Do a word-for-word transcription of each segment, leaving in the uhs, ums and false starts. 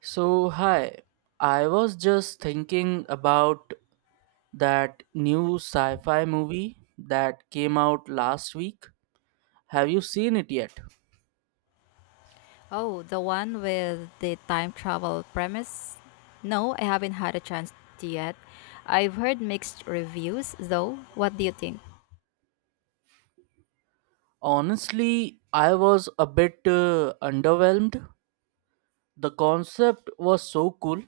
So, hi. I was just thinking about that new sci fi movie that came out last week. Have you seen it yet? Oh, the one with the time travel premise? No, I haven't had a chance yet. I've heard mixed reviews, though. What do you think? Honestly, I was a bit uh, underwhelmed. The concept was so cool,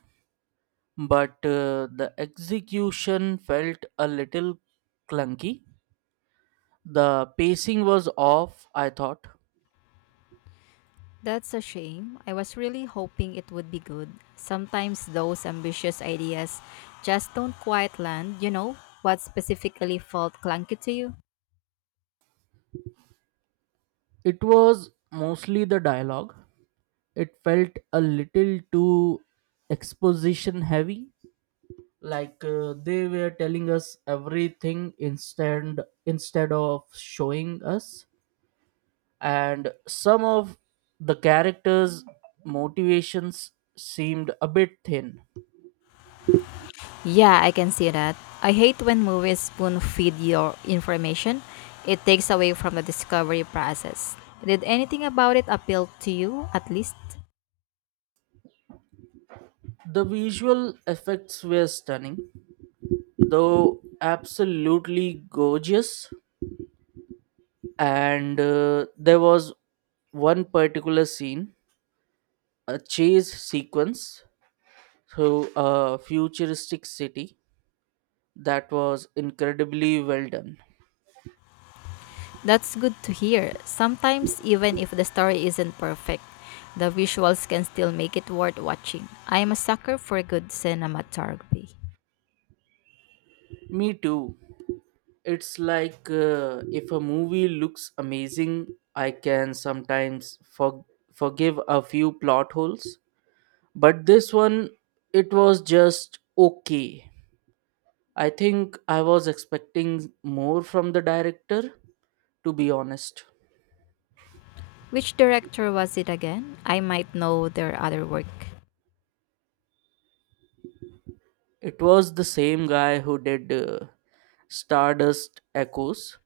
but uh, the execution felt a little clunky. The pacing was off, I thought. That's a shame. I was really hoping it would be good. Sometimes those ambitious ideas just don't quite land, you know? What specifically felt clunky to you? It was mostly the dialogue, it felt a little too exposition heavy, like uh, they were telling us everything instead instead of showing us, and some of the characters motivations seemed a bit thin. Yeah, I can see that. I hate when movies spoon feed your information. It takes away from the discovery process. Did anything about it appeal to you, at least? The visual effects were stunning though, absolutely gorgeous, and uh, there was one particular scene, a chase sequence through a futuristic city, that was incredibly well done. That's good to hear. Sometimes, even if the story isn't perfect, the visuals can still make it worth watching. I'm a sucker for good cinematography. Me too. It's like uh, if a movie looks amazing, I can sometimes for- forgive a few plot holes, but this one, it was just okay. I think I was expecting more from the director, to be honest. Which director was it again? I might know their other work. It was the same guy who did uh, Stardust Echoes.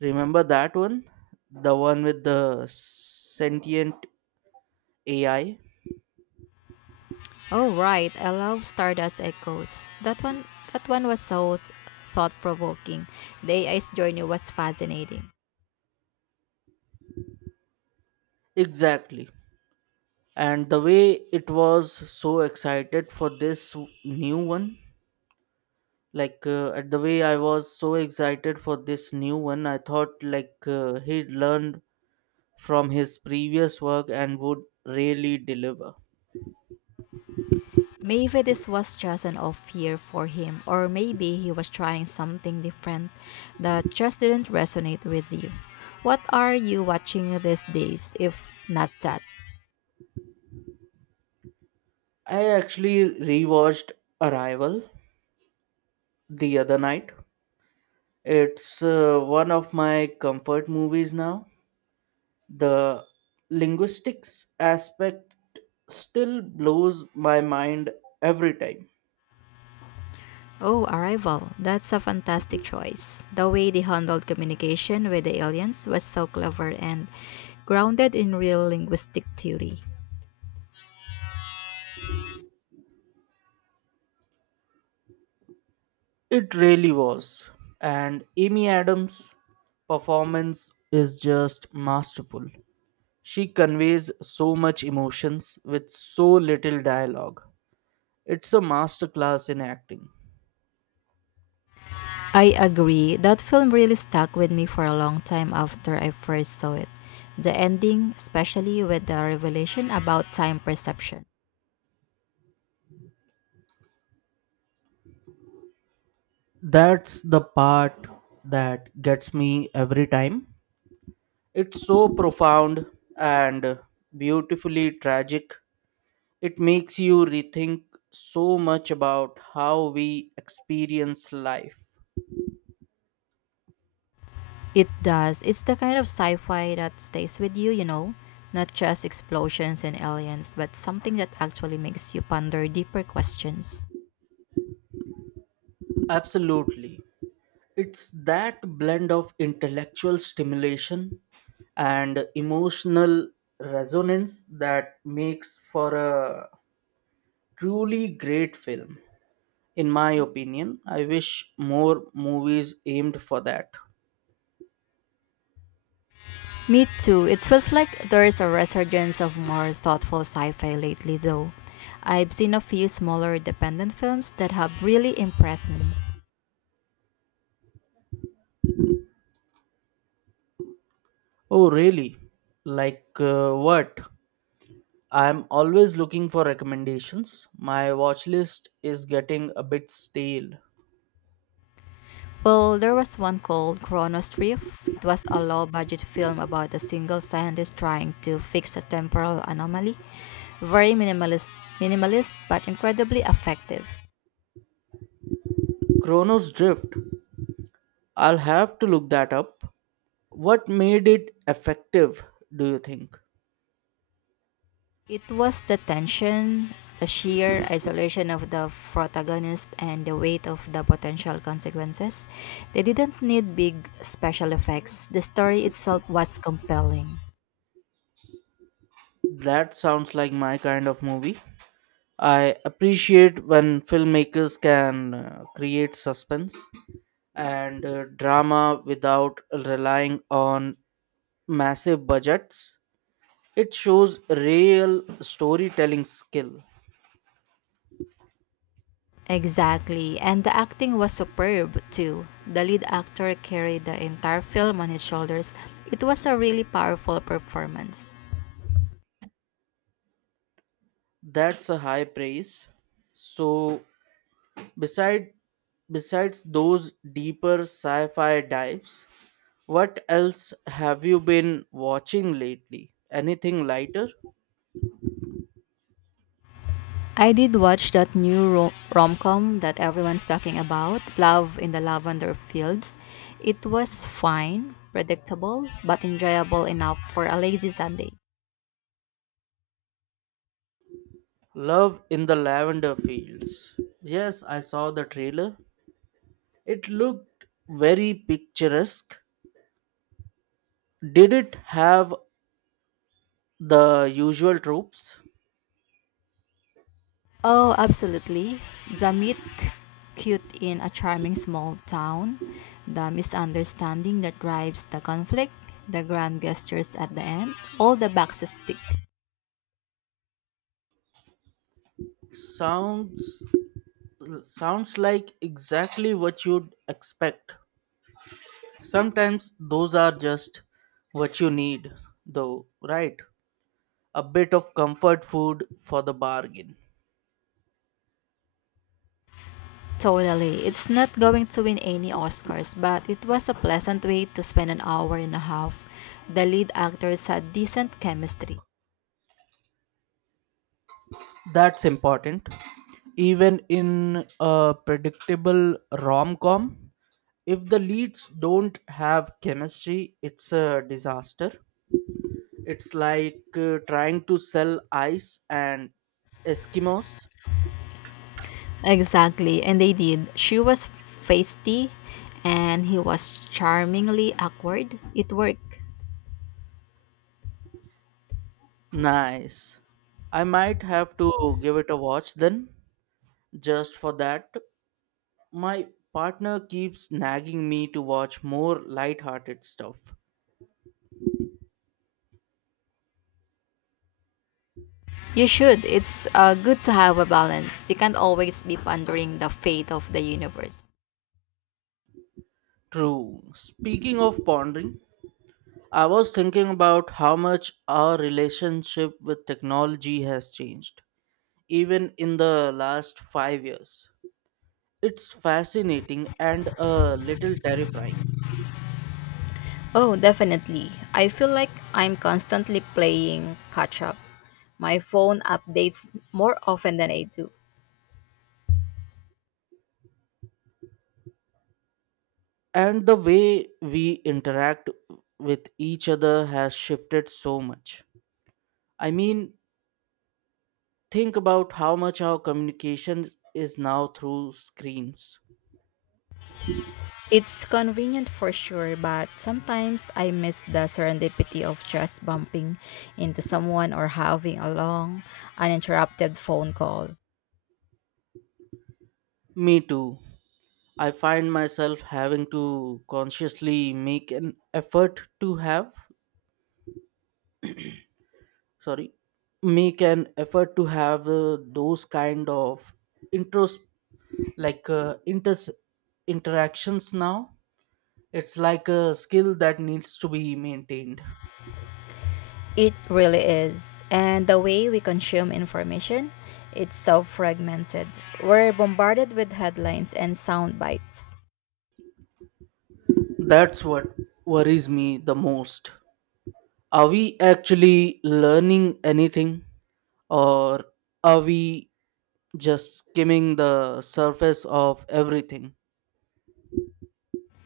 Remember that one? The one with the sentient A I? Oh right, I love Stardust Echoes. That one, that one was so thought provoking. The A I's journey was fascinating. Exactly. And the way it was so excited for this w- new one, like uh, at the way I was so excited for this new one, I thought like uh, he learned from his previous work and would really deliver. Maybe this was just an off year for him, or maybe he was trying something different that just didn't resonate with you. What are you watching these days, if not that? I actually rewatched Arrival the other night. It's uh, one of my comfort movies now. The linguistics aspect still blows my mind every time. Oh, Arrival. That's a fantastic choice. The way they handled communication with the aliens was so clever and grounded in real linguistic theory. It really was. And Amy Adams' performance is just masterful. She conveys so much emotions with so little dialogue. It's a masterclass in acting. I agree. That film really stuck with me for a long time after I first saw it. The ending, especially with the revelation about time perception. That's the part that gets me every time. It's so profound and beautifully tragic. It makes you rethink so much about how we experience life. It does. It's the kind of sci fi that stays with you, you know? Not just explosions and aliens, but something that actually makes you ponder deeper questions. Absolutely. It's that blend of intellectual stimulation and emotional resonance that makes for a truly great film. In my opinion, I wish more movies aimed for that. Me too. It feels like there's a resurgence of more thoughtful sci fi lately, though. I've seen a few smaller independent films that have really impressed me. Oh, really? Like uh, what? I'm always looking for recommendations. My watch list is getting a bit stale. Well, there was one called Chronos Rift. It was a low budget film about a single scientist trying to fix a temporal anomaly. Very minimalist, minimalist but incredibly effective. Chronos Drift. I'll have to look that up. What made it effective, do you think? It was the tension, the sheer isolation of the protagonist, and the weight of the potential consequences. They didn't need big special effects. The story itself was compelling. That sounds like my kind of movie. I appreciate when filmmakers can uh, create suspense and uh, drama without relying on massive budgets. It shows real storytelling skill. Exactly, and the acting was superb too. The lead actor carried the entire film on his shoulders. It was a really powerful performance. That's a high praise. So, beside besides those deeper sci-fi dives, what else have you been watching lately? Anything lighter? I did watch that new ro- rom-com that everyone's talking about, Love in the Lavender Fields. It was fine, predictable, but enjoyable enough for a lazy Sunday. Love in the Lavender Fields. Yes, I saw the trailer. It looked very picturesque. Did it have the usual tropes? Oh, absolutely. The meet c- cute in a charming small town, the misunderstanding that drives the conflict, the grand gestures at the end, all the boxes tick. Sounds sounds like exactly what you'd expect. Sometimes those are just what you need, though, right? A bit of comfort food for the bargain. Totally. It's not going to win any Oscars, but it was a pleasant way to spend an hour and a half. The lead actors had decent chemistry. That's important. Even in a predictable rom com, if the leads don't have chemistry, it's a disaster. It's like uh, trying to sell ice and Eskimos. Exactly, and they did. She was feisty and he was charmingly awkward. It worked. Nice. I might have to give it a watch then, just for that. My partner keeps nagging me to watch more light-hearted stuff. You should. It's uh, good to have a balance. You can't always be pondering the fate of the universe. True. Speaking of pondering, I was thinking about how much our relationship with technology has changed, even in the last five years. It's fascinating and a little terrifying. Oh, definitely. I feel like I'm constantly playing catch up. My phone updates more often than I do. And the way we interact with each other has shifted so much. I mean, think about how much our communication is now through screens. It's convenient for sure, but sometimes I miss the serendipity of just bumping into someone or having a long, uninterrupted phone call. Me too. I find myself having to consciously make an effort to have, sorry, make an effort to have uh, those kind of intros, like uh, inters interactions now. It's like a skill that needs to be maintained. It really is. And the way we consume information, it's so fragmented. We're bombarded with headlines and sound bites. That's what worries me the most. Are we actually learning anything, or are we just skimming the surface of everything?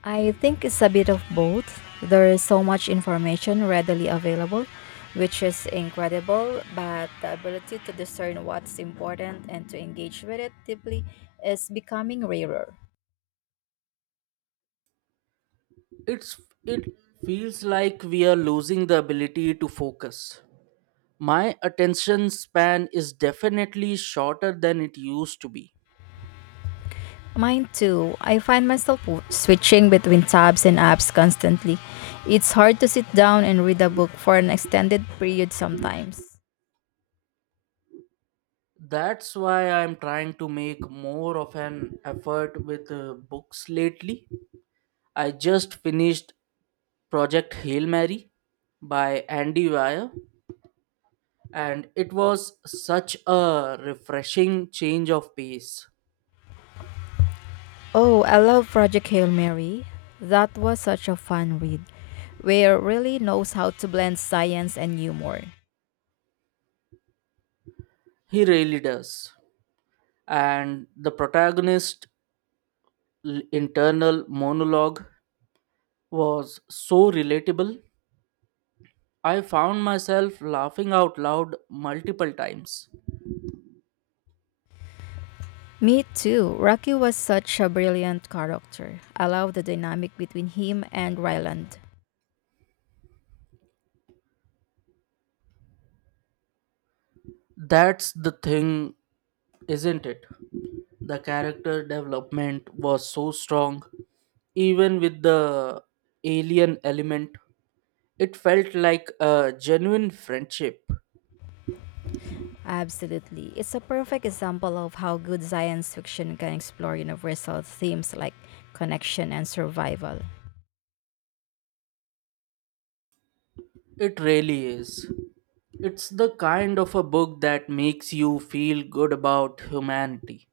I think it's a bit of both. There is so much information readily available, which is incredible, but the ability to discern what's important and to engage with it deeply is becoming rarer. it's it feels like we are losing the ability to focus. My attention span is definitely shorter than it used to be. Mine too. I find myself w- switching between tabs and apps constantly. It's hard to sit down and read a book for an extended period sometimes. That's why I'm trying to make more of an effort with uh, books lately. I just finished Project Hail Mary by Andy Weir, and it was such a refreshing change of pace. Oh, I love Project Hail Mary. That was such a fun read, where it really knows how to blend science and humor. He really does. And the protagonist l- internal monologue was so relatable. I found myself laughing out loud multiple times. Me too. Rocky was such a brilliant character. I love the dynamic between him and Ryland. That's the thing, isn't it? The character development was so strong, even with the alien element. It felt like a genuine friendship. Absolutely. It's a perfect example of how good science fiction can explore universal themes like connection and survival. It really is. It's the kind of a book that makes you feel good about humanity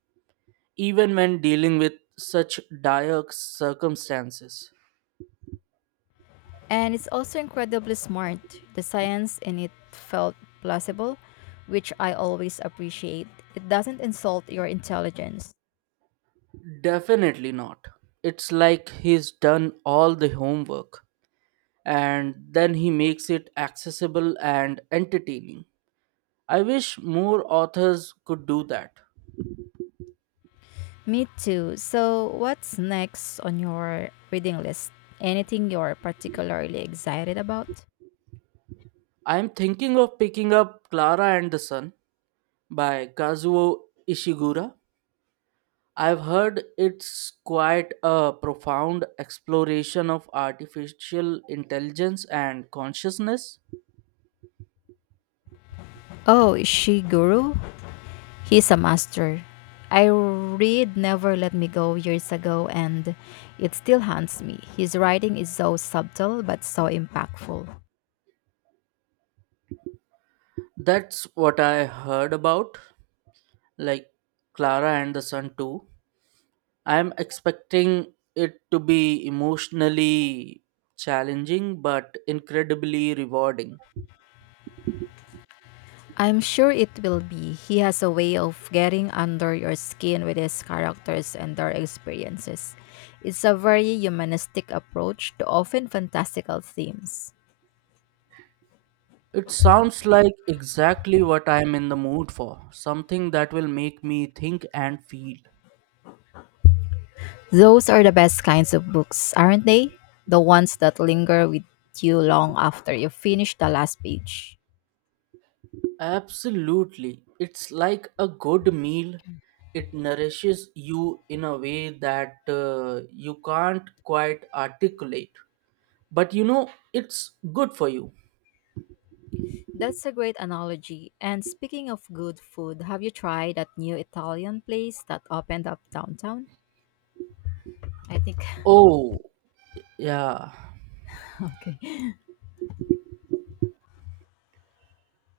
even when dealing with such dire circumstances. And it's also incredibly smart. The science in it felt plausible, which I always appreciate. It doesn't insult your intelligence. Definitely not. It's like he's done all the homework and then he makes it accessible and entertaining. I wish more authors could do that. Me too. So, what's next on your reading list? Anything you're particularly excited about? I'm thinking of picking up Clara and the Sun by Kazuo Ishiguro. I've heard it's quite a profound exploration of artificial intelligence and consciousness. Oh, Ishiguro? He's a master. I read Never Let Me Go years ago and it still haunts me. His writing is so subtle but so impactful. That's what I heard about, like, Clara and the Sun too. I'm expecting it to be emotionally challenging but incredibly rewarding. I'm sure it will be. He has a way of getting under your skin with his characters and their experiences. It's a very humanistic approach to often fantastical themes. It sounds like exactly what I'm in the mood for, something that will make me think and feel. Those are the best kinds of books, aren't they? The ones that linger with you long after you finish the last page. Absolutely. It's like a good meal. It nourishes you in a way that uh, you can't quite articulate, but you know it's good for you. That's a great analogy. And speaking of good food, have you tried that new Italian place that opened up downtown? I think. Oh, yeah. Okay.